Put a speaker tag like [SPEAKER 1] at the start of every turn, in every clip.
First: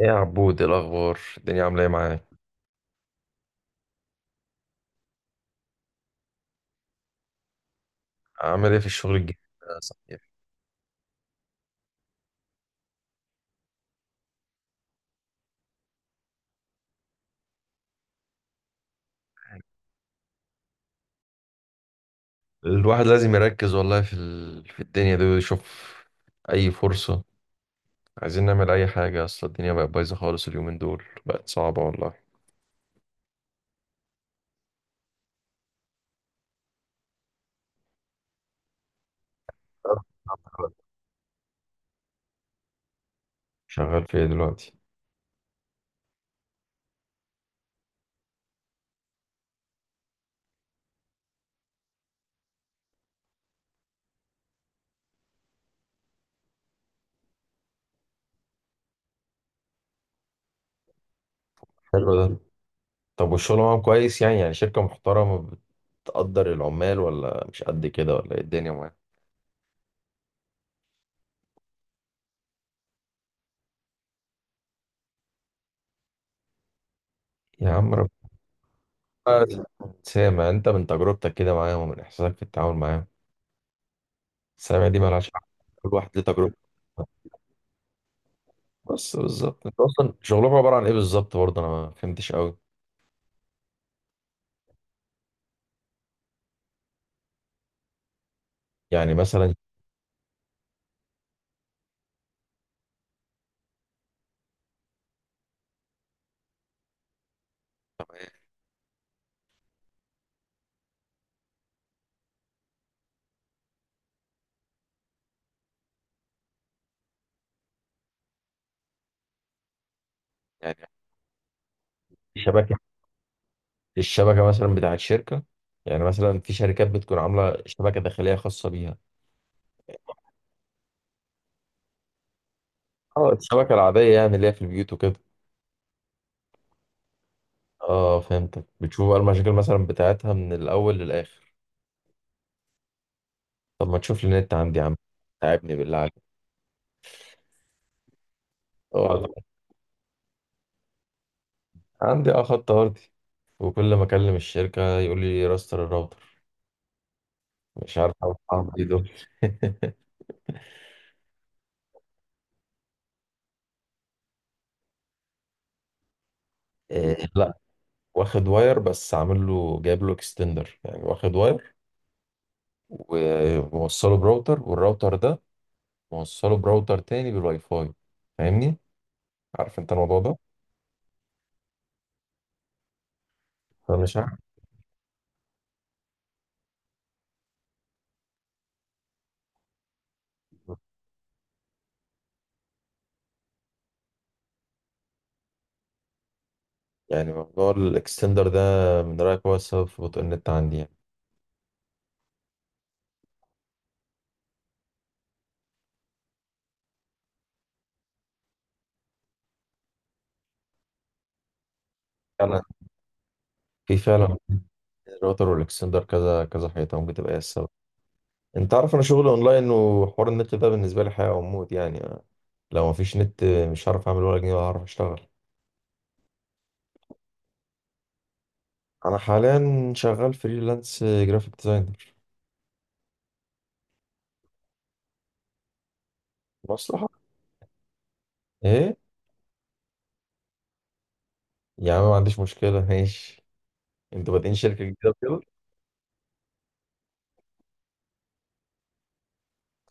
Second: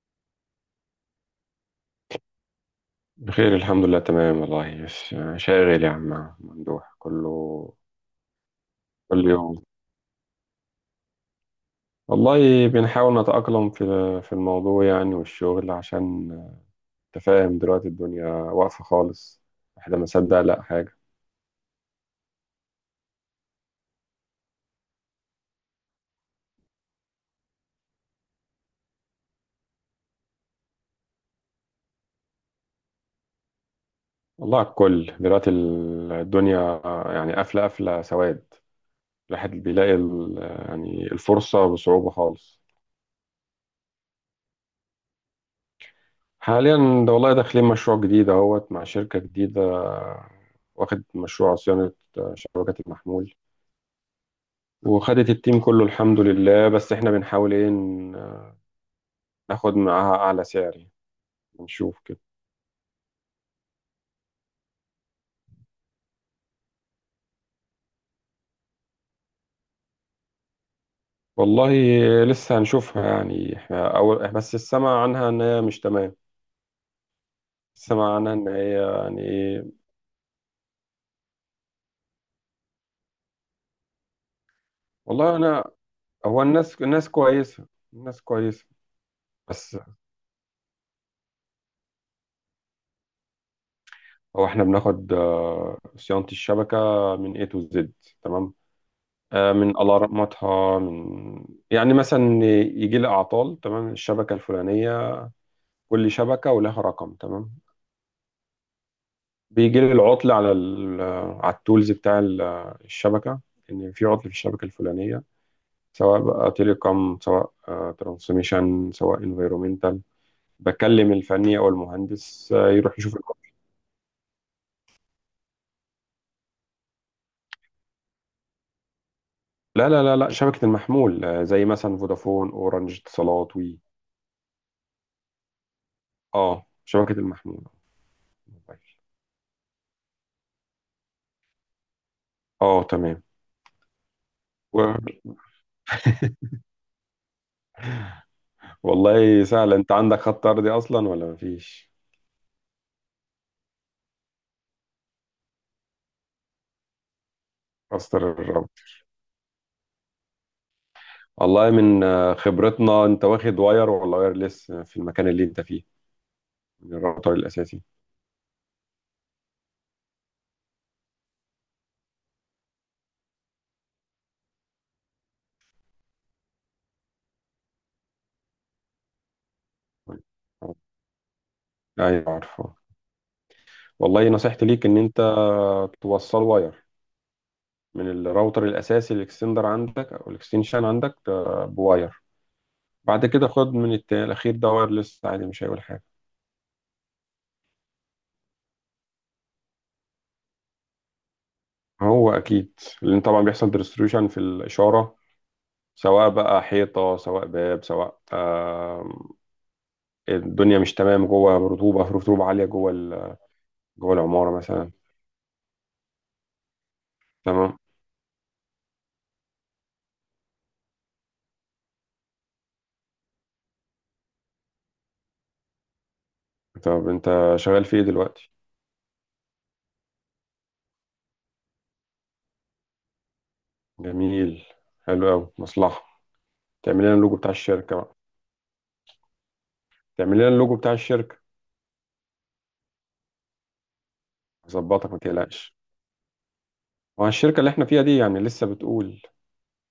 [SPEAKER 1] ايه يا عبود، إيه الاخبار؟ الدنيا عامله ايه معاك؟
[SPEAKER 2] بخير، الحمد لله، تمام والله. بس شاغل يا عم ممدوح كله،
[SPEAKER 1] عامل ايه في الشغل
[SPEAKER 2] كل
[SPEAKER 1] الجديد؟
[SPEAKER 2] يوم.
[SPEAKER 1] ده صحيح؟
[SPEAKER 2] والله بنحاول نتأقلم في الموضوع يعني، والشغل عشان تفاهم. دلوقتي الدنيا واقفة خالص، احنا ما صدق لا حاجة.
[SPEAKER 1] الواحد لازم يركز والله في الدنيا دي ويشوف اي فرصه. عايزين نعمل اي حاجه، اصل الدنيا بقت بايظه خالص، اليومين دول بقت صعبه والله.
[SPEAKER 2] والله على الكل دلوقتي، الدنيا يعني قافلة، قافلة سواد. الواحد بيلاقي يعني الفرصة بصعوبة خالص.
[SPEAKER 1] شغال في ايه دلوقتي؟
[SPEAKER 2] حاليا ده والله داخلين مشروع جديد اهوت مع شركة جديدة، واخد مشروع صيانة شبكات المحمول، وخدت التيم كله الحمد لله. بس احنا بنحاول ايه، ناخد معاها اعلى سعر يعني، نشوف
[SPEAKER 1] حلو
[SPEAKER 2] كده.
[SPEAKER 1] ده. طب والشغل معاهم كويس، يعني شركه محترمه؟ بتقدر العمال ولا مش قد كده، ولا ايه الدنيا معاك؟
[SPEAKER 2] والله لسه هنشوفها يعني، احنا اول بس السمع عنها ان هي مش تمام.
[SPEAKER 1] يا عم ربنا.
[SPEAKER 2] السمع عنها ان هي يعني ايه.
[SPEAKER 1] سامع انت من تجربتك كده معاهم ومن احساسك في التعامل معاهم، سامع دي مالهاش
[SPEAKER 2] والله
[SPEAKER 1] حل؟
[SPEAKER 2] انا،
[SPEAKER 1] كل واحد ليه
[SPEAKER 2] هو
[SPEAKER 1] تجربته.
[SPEAKER 2] الناس كويسة، الناس كويسة.
[SPEAKER 1] بس بالظبط،
[SPEAKER 2] بس
[SPEAKER 1] انت اصلا شغلكم عباره عن ايه بالظبط؟ برضه انا ما فهمتش قوي.
[SPEAKER 2] هو احنا بناخد صيانة الشبكة من A to Z، تمام.
[SPEAKER 1] يعني مثلا؟
[SPEAKER 2] من الارماتها، من يعني مثلا، يجي لي اعطال، تمام. الشبكة الفلانية كل شبكة ولها رقم، تمام. بيجي لي العطل على ال على التولز بتاع الشبكة، إن في عطل في الشبكة الفلانية، سواء بقى تيليكوم، سواء ترانسميشن، سواء انفيرومنتال.
[SPEAKER 1] يعني
[SPEAKER 2] بكلم الفني أو
[SPEAKER 1] في
[SPEAKER 2] المهندس،
[SPEAKER 1] شبكه،
[SPEAKER 2] يروح يشوف العطل.
[SPEAKER 1] الشبكه مثلا بتاعت شركه، يعني مثلا في شركات بتكون عامله شبكه داخليه خاصه بيها؟
[SPEAKER 2] لا لا لا لا، شبكة المحمول، زي مثلا فودافون، أورنج،
[SPEAKER 1] اه
[SPEAKER 2] اتصالات،
[SPEAKER 1] الشبكه
[SPEAKER 2] وي.
[SPEAKER 1] العاديه، يعني اللي هي في البيوت وكده؟
[SPEAKER 2] اه، شبكة المحمول.
[SPEAKER 1] اه، فهمتك. بتشوف بقى المشاكل مثلا بتاعتها من الاول للاخر؟
[SPEAKER 2] اه تمام.
[SPEAKER 1] طب ما تشوف لي النت عندي يا
[SPEAKER 2] و-
[SPEAKER 1] عم، تعبني بالله عليك. اه،
[SPEAKER 2] والله سهل. انت عندك خط أرضي أصلا ولا مفيش؟
[SPEAKER 1] عندي خط ارضي، وكل ما اكلم الشركه يقول لي راستر الراوتر، مش عارف
[SPEAKER 2] استر الرب.
[SPEAKER 1] اعمل ايه دول.
[SPEAKER 2] والله من خبرتنا، انت واخد واير ولا وايرلس في المكان اللي انت فيه،
[SPEAKER 1] إيه،
[SPEAKER 2] الراوتر
[SPEAKER 1] لا.
[SPEAKER 2] الأساسي؟
[SPEAKER 1] واخد واير بس عامل له جايب له اكستندر، يعني واخد واير وموصله براوتر، والراوتر ده موصله براوتر تاني بالواي فاي. فاهمني؟ عارف انت الموضوع ده.
[SPEAKER 2] أيوة عارفه.
[SPEAKER 1] فمش
[SPEAKER 2] والله
[SPEAKER 1] عارف.
[SPEAKER 2] نصيحتي ليك إن أنت توصل واير من الراوتر الأساسي. الإكستندر عندك أو الإكستنشن عندك، بواير. بعد كده خد من الأخير ده وايرلس عادي، مش هيقول حاجة.
[SPEAKER 1] يعني موضوع الاكستندر ده، من رأيك هو السبب في بطء النت عندي يعني؟
[SPEAKER 2] هو أكيد، لأن طبعا بيحصل ديستريبيوشن في الإشارة، سواء بقى حيطة، سواء باب، سواء، الدنيا مش تمام جوه، رطوبة، في رطوبة
[SPEAKER 1] انا،
[SPEAKER 2] عالية جوه
[SPEAKER 1] في
[SPEAKER 2] جوه
[SPEAKER 1] فعلا،
[SPEAKER 2] العمارة مثلا.
[SPEAKER 1] الراوتر والاكستندر كذا كذا حيطه، ممكن تبقى هي السبب.
[SPEAKER 2] تمام.
[SPEAKER 1] انت عارف انا شغلي اونلاين، وحوار النت ده بالنسبه لي حياه وموت يعني. لو مفيش نت مش هعرف اعمل ولا جنيه ولا هعرف اشتغل.
[SPEAKER 2] طب أنت شغال في إيه دلوقتي؟
[SPEAKER 1] انا حاليا شغال فريلانس جرافيك ديزاينر.
[SPEAKER 2] جميل، حلو أوي، مصلحة. تعمل
[SPEAKER 1] مصلحة.
[SPEAKER 2] لنا اللوجو بتاع الشركه بقى.
[SPEAKER 1] ايه؟
[SPEAKER 2] تعمل لنا اللوجو بتاع الشركه.
[SPEAKER 1] يا عم ما عنديش مشكلة، ماشي. انتوا بادئين شركة
[SPEAKER 2] هظبطك
[SPEAKER 1] جديدة
[SPEAKER 2] ما
[SPEAKER 1] كده؟
[SPEAKER 2] تقلقش. وعن الشركه اللي احنا فيها دي يعني، لسه بتقول.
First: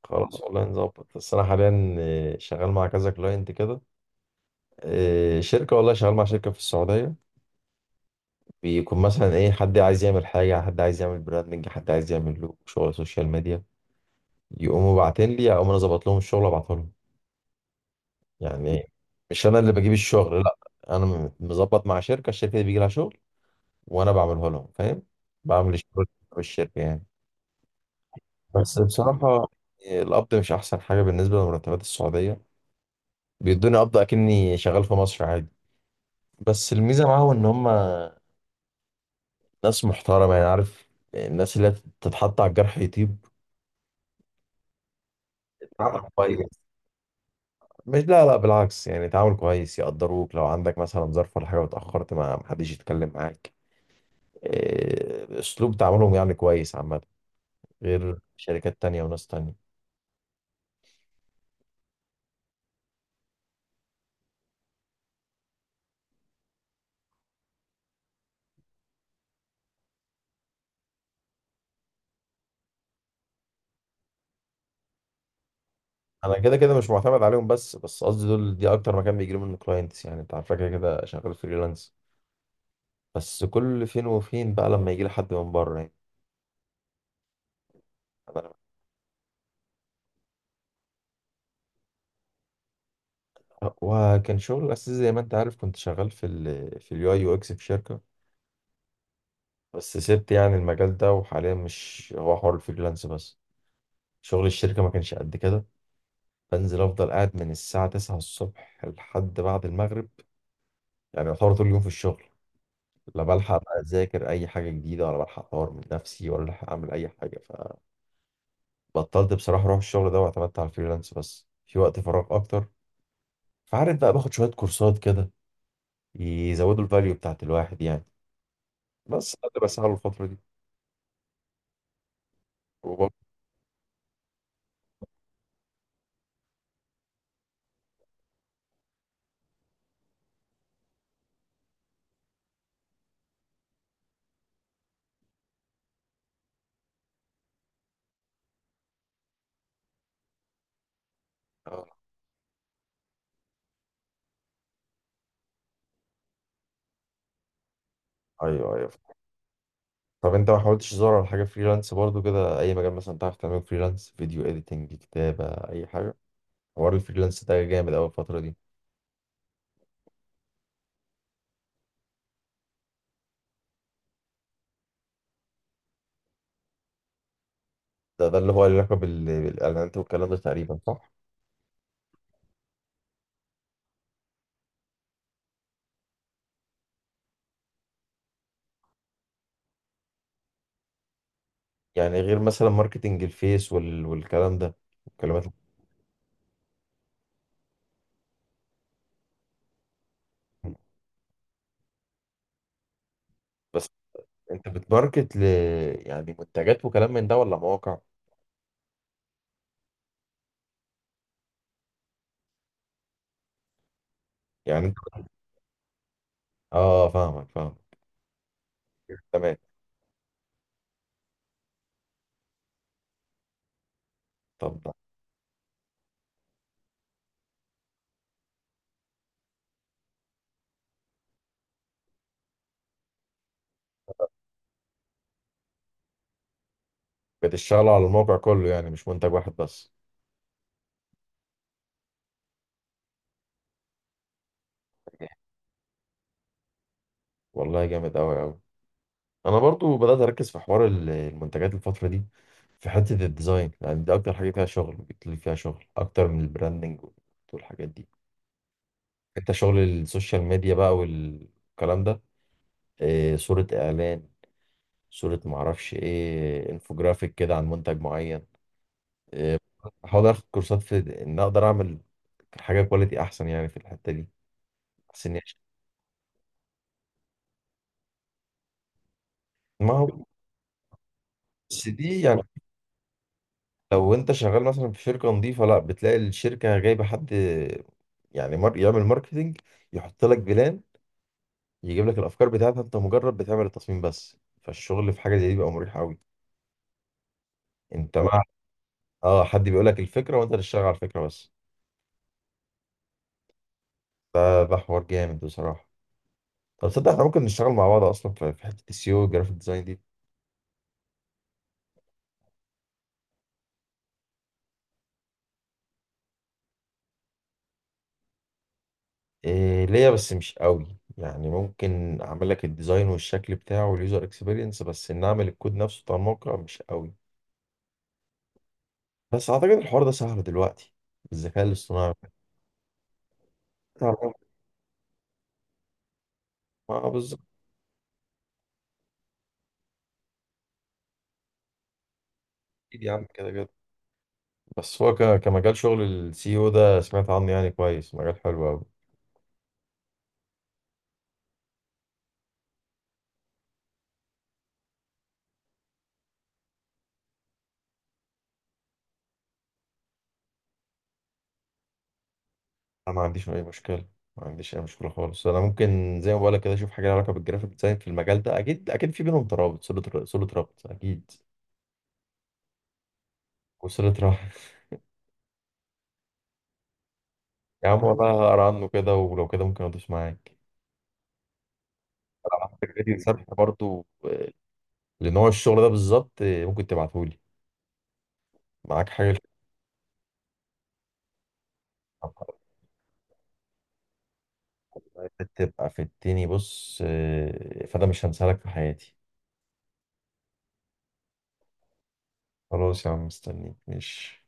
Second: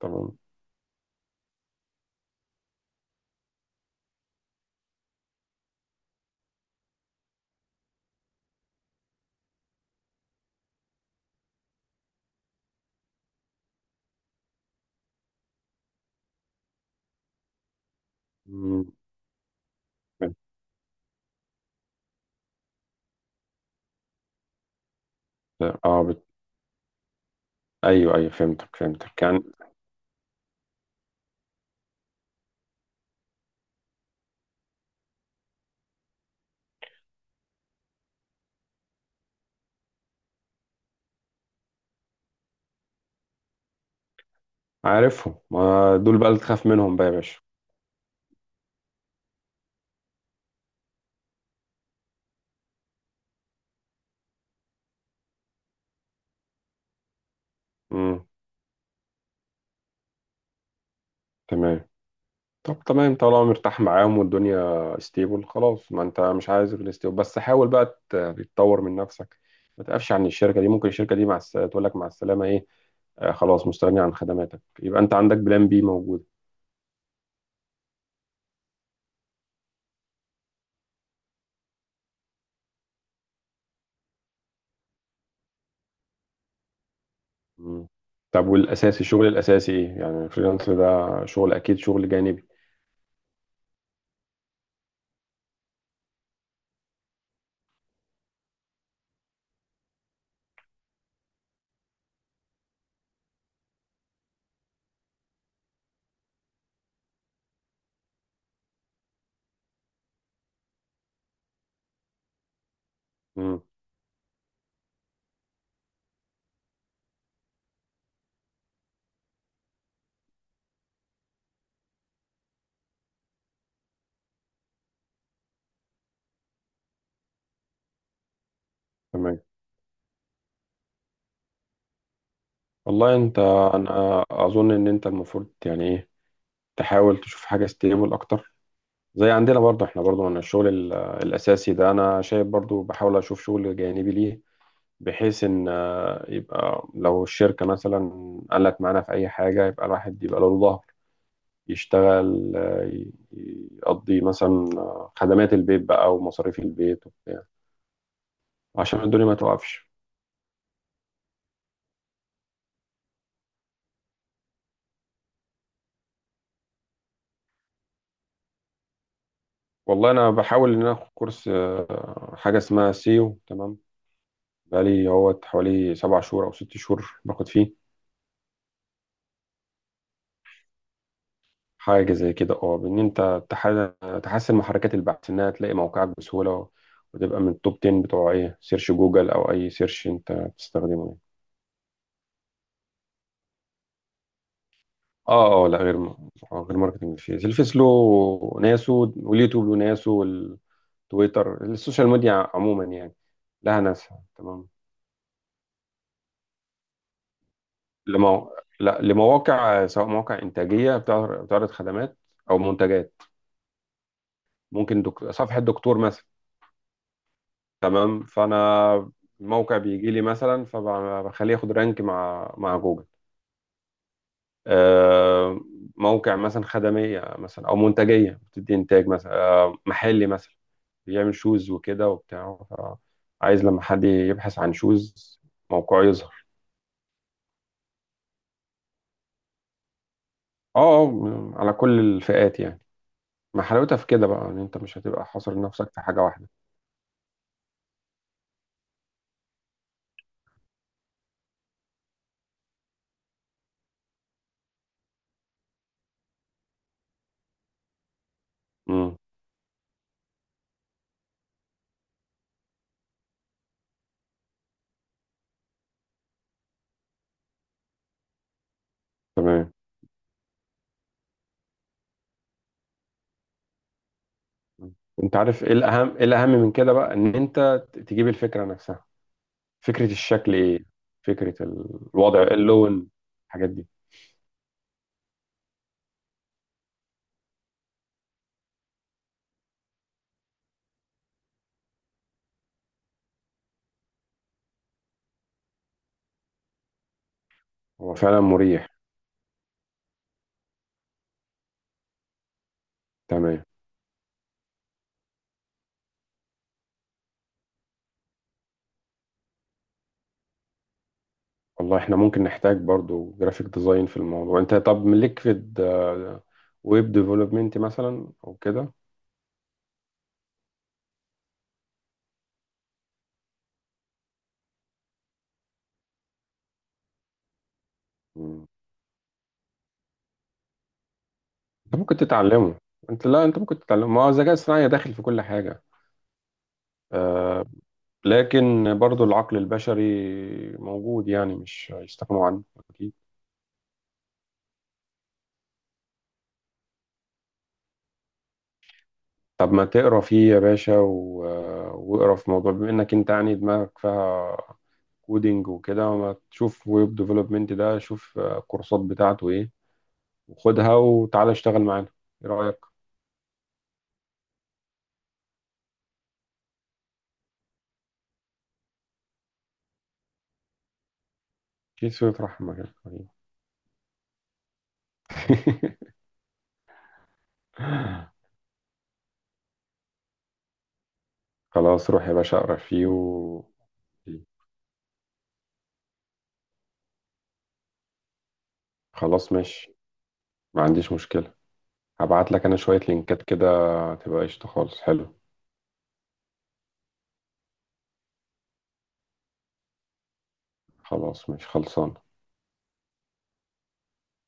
[SPEAKER 2] تمام.
[SPEAKER 1] خلاص والله نظبط. بس انا حاليا شغال مع كذا كلاينت كده، شركة والله شغال مع شركة في السعودية. بيكون مثلا ايه، حد عايز يعمل حاجة، حد عايز يعمل براندنج، حد عايز يعمل له شغل سوشيال ميديا، يقوموا باعتين لي اقوم انا ظبط لهم الشغل وابعته لهم. يعني
[SPEAKER 2] مم.
[SPEAKER 1] إيه؟ مش انا اللي بجيب
[SPEAKER 2] بت-
[SPEAKER 1] الشغل لا. انا مظبط مع شركة، الشركة دي بيجي لها شغل وانا بعمله لهم، فاهم؟ بعمل
[SPEAKER 2] اه،
[SPEAKER 1] الشغل بالشركة يعني.
[SPEAKER 2] ايوه ايوه، فهمتك،
[SPEAKER 1] بس
[SPEAKER 2] فهمتك
[SPEAKER 1] بصراحة،
[SPEAKER 2] يعني.
[SPEAKER 1] القبض مش أحسن حاجة بالنسبة لمرتبات السعودية. بيدوني قبض أكني شغال في مصر عادي. بس الميزة معاهم إن هما ناس محترمة، يعني عارف؟ الناس اللي تتحط على الجرح يطيب.
[SPEAKER 2] عارفهم، ما
[SPEAKER 1] تعامل
[SPEAKER 2] دول بقى اللي
[SPEAKER 1] كويس.
[SPEAKER 2] تخاف منهم بقى يا باشا.
[SPEAKER 1] مش، لا لا، بالعكس يعني تعامل كويس، يقدروك لو عندك مثلا ظرف ولا حاجة واتأخرت ما محدش يتكلم معاك. إيه، أسلوب تعاملهم يعني كويس عامة، غير
[SPEAKER 2] امم
[SPEAKER 1] شركات تانية وناس تانية.
[SPEAKER 2] تمام. طب تمام، طالما مرتاح معاهم والدنيا ستيبل خلاص. ما انت مش عايز غير ستيبل، بس حاول بقى تتطور من نفسك، ما تقفش عن الشركه دي. ممكن الشركه دي مع تقول لك مع السلامه ايه، آه خلاص مستغني عن خدماتك. يبقى انت عندك بلان بي موجود.
[SPEAKER 1] أنا كده كده مش معتمد عليهم، بس قصدي دول دي أكتر مكان بيجيلي منه كلاينتس، يعني أنت عارفة كده كده شغال فريلانس. بس كل فين وفين بقى لما يجي لي حد من بره يعني.
[SPEAKER 2] مم. طب
[SPEAKER 1] أنا-
[SPEAKER 2] والاساسي، الشغل الاساسي ايه يعني؟ الفريلانس ده شغل، اكيد شغل جانبي.
[SPEAKER 1] وكان شغل الأساس زي ما أنت عارف كنت شغال في اليو أي يو إكس في شركة. بس سبت يعني المجال ده، وحاليا مش هو حوار الفريلانس بس، شغل الشركة ما كانش قد كده. بنزل أفضل قاعد من الساعة 9 الصبح لحد بعد المغرب، يعني يعتبر طول اليوم في الشغل. لا
[SPEAKER 2] مم.
[SPEAKER 1] بلحق بقى أذاكر أي حاجة جديدة، ولا بلحق أطور من نفسي، ولا بلحق أعمل أي حاجة. فبطلت بصراحة أروح الشغل ده، واعتمدت على الفريلانس بس في وقت فراغ أكتر. فعارف بقى باخد شوية كورسات كده، يزودوا الفاليو بتاعت الواحد يعني. بس
[SPEAKER 2] تمام.
[SPEAKER 1] ده اللي بسعى له الفترة دي. وبرضه
[SPEAKER 2] والله انت، انا اظن ان انت المفروض يعني ايه، تحاول تشوف حاجه ستيبل اكتر. زي عندنا برضه، احنا برضه من الشغل الاساسي ده، انا شايف برضه بحاول اشوف شغل جانبي ليه، بحيث ان يبقى لو الشركه مثلا قالت معانا في اي حاجه، يبقى الواحد يبقى له ظهر
[SPEAKER 1] آه،
[SPEAKER 2] يشتغل، يقضي مثلا خدمات البيت بقى ومصاريف البيت
[SPEAKER 1] ايوه، ايوه.
[SPEAKER 2] عشان الدنيا ما توقفش.
[SPEAKER 1] طب انت ما حاولتش تدور على حاجة فريلانس برضه كده؟ اي مجال مثلا تعرف تعمله فريلانس، فيديو اديتنج، كتابة، اي حاجة. حوار الفريلانس ده جامد قوي الفترة دي.
[SPEAKER 2] والله انا بحاول ان انا اخد كورس، حاجه اسمها سيو، تمام. بقالي هو حوالي 7 شهور او 6 شهور باخد فيه،
[SPEAKER 1] ده اللي هو له علاقة بالاعلانات والكلام ده تقريبا، صح؟
[SPEAKER 2] حاجه زي كده. اه، بان انت تحسن محركات البحث انها تلاقي موقعك بسهوله، وتبقى من التوب 10 بتوع ايه سيرش جوجل او اي سيرش انت بتستخدمه يعني.
[SPEAKER 1] يعني غير مثلا ماركتنج الفيس وال... والكلام ده، والكلمات
[SPEAKER 2] اه اه، لا، غير غير ماركتنج. فيه الفيس له ناسه، واليوتيوب له ناسه،
[SPEAKER 1] ال-
[SPEAKER 2] والتويتر، السوشيال ميديا عموما يعني لها
[SPEAKER 1] بس
[SPEAKER 2] ناسها، تمام.
[SPEAKER 1] انت بتماركت يعني منتجات وكلام من ده ولا مواقع؟
[SPEAKER 2] لا، لمواقع، سواء مواقع إنتاجية بتعرض خدمات أو منتجات.
[SPEAKER 1] يعني انت،
[SPEAKER 2] ممكن صفحة دكتور مثلا.
[SPEAKER 1] اه، فاهمك فاهمك.
[SPEAKER 2] تمام. فأنا
[SPEAKER 1] تمام.
[SPEAKER 2] الموقع بيجي لي مثلا، فبخليه ياخد رانك مع جوجل.
[SPEAKER 1] طب
[SPEAKER 2] آه، موقع مثلا خدمية مثلا أو منتجية بتدي إنتاج مثلا، محلي مثلا، بيعمل شوز وكده وبتاع. عايز لما حد يبحث عن شوز موقعه يظهر.
[SPEAKER 1] بتشتغلوا على الموقع كله، يعني مش منتج واحد بس؟
[SPEAKER 2] اه، على كل الفئات يعني. ما حلاوتها في كده بقى، ان انت مش هتبقى حاصر نفسك في حاجة واحدة.
[SPEAKER 1] والله جامد قوي قوي. انا برضو بدات اركز في حوار المنتجات الفتره دي. في حته الديزاين يعني، دي اكتر حاجه فيها شغل، بتلاقي فيها شغل اكتر من البراندنج والحاجات دي.
[SPEAKER 2] مم.
[SPEAKER 1] انت شغل السوشيال ميديا بقى والكلام ده، إيه، صوره اعلان، صوره معرفش ايه، انفوجرافيك كده عن منتج معين، إيه.
[SPEAKER 2] تمام.
[SPEAKER 1] احاول اخد كورسات في ان اقدر اعمل حاجه كواليتي احسن يعني في الحته دي،
[SPEAKER 2] مم.
[SPEAKER 1] احسن
[SPEAKER 2] انت
[SPEAKER 1] يعني.
[SPEAKER 2] عارف ايه الاهم، ايه الاهم من كده بقى، ان انت تجيب الفكره نفسها،
[SPEAKER 1] ما
[SPEAKER 2] فكره
[SPEAKER 1] هو
[SPEAKER 2] الشكل ايه، فكره
[SPEAKER 1] بس دي يعني،
[SPEAKER 2] الوضع، اللون، الحاجات دي.
[SPEAKER 1] لو انت شغال مثلا في شركه نظيفه، لا بتلاقي الشركه جايبه حد يعني يعمل ماركتينج، يحط لك بلان، يجيب لك الافكار بتاعتها، انت مجرد بتعمل التصميم بس، فالشغل في حاجه زي دي بيبقى مريح قوي.
[SPEAKER 2] هو
[SPEAKER 1] انت
[SPEAKER 2] فعلا
[SPEAKER 1] مع،
[SPEAKER 2] مريح.
[SPEAKER 1] اه، حد بيقول لك الفكره وانت تشتغل على الفكره بس.
[SPEAKER 2] تمام.
[SPEAKER 1] ده حوار جامد بصراحه. طب تصدق احنا ممكن نشتغل مع بعض اصلا في حته السيو والجرافيك ديزاين دي؟
[SPEAKER 2] والله احنا ممكن نحتاج برضو جرافيك ديزاين في الموضوع. انت طب ليك في ويب ديفلوبمنت مثلا او كده؟
[SPEAKER 1] إيه ليا، بس مش قوي يعني، ممكن اعمل لك الديزاين والشكل بتاعه واليوزر اكسبيرينس، بس ان اعمل الكود نفسه بتاع الموقع مش قوي.
[SPEAKER 2] مم.
[SPEAKER 1] بس اعتقد الحوار ده سهل دلوقتي بالذكاء
[SPEAKER 2] انت
[SPEAKER 1] الاصطناعي.
[SPEAKER 2] ممكن تتعلمه. انت لا انت ممكن تتعلمه. ما هو
[SPEAKER 1] تعرف-
[SPEAKER 2] الذكاء الصناعي داخل في كل حاجه،
[SPEAKER 1] اه، بالظبط.
[SPEAKER 2] آه لكن برضو العقل البشري موجود، يعني مش هيستغنوا عنه.
[SPEAKER 1] اكيد يا
[SPEAKER 2] أكيد.
[SPEAKER 1] عم كده كده. بس هو ك... كمجال، شغل السي او ده سمعت عنه يعني كويس، مجال حلو قوي.
[SPEAKER 2] طب ما تقرا فيه يا باشا واقرا في موضوع، بما انك انت يعني دماغك فيها كودينج وكده، ما تشوف ويب ديفلوبمنت ده، شوف الكورسات بتاعته ايه وخدها وتعالى اشتغل معانا. ايه رايك؟
[SPEAKER 1] انا ما عنديش اي مشكله. ما عنديش اي مشكله خالص، انا ممكن زي ما بقولك كده اشوف حاجه لها علاقه بالجرافيك ديزاين في المجال ده، اكيد اكيد في بينهم ترابط، صله ربط اكيد.
[SPEAKER 2] كيس رحمه يا حبيبي.
[SPEAKER 1] وصله رحم. يا عم والله هقرا عنه كده، ولو كده ممكن ادوس معاك.
[SPEAKER 2] خلاص روح يا باشا
[SPEAKER 1] انا
[SPEAKER 2] اقرا
[SPEAKER 1] عندك
[SPEAKER 2] فيه
[SPEAKER 1] فيديو سبح برضه، لنوع الشغل ده بالظبط، ممكن تبعتهولي معاك حاجه؟
[SPEAKER 2] خلاص ماشي، ما عنديش مشكله. هبعت لك انا شويه لينكات كده، تبقى قشطه خالص، حلو.
[SPEAKER 1] بتبقى في التاني بص، فده مش هنسالك في حياتي.
[SPEAKER 2] خلاص ماشي خلصان.
[SPEAKER 1] خلاص يا عم مستنيك، ماشي.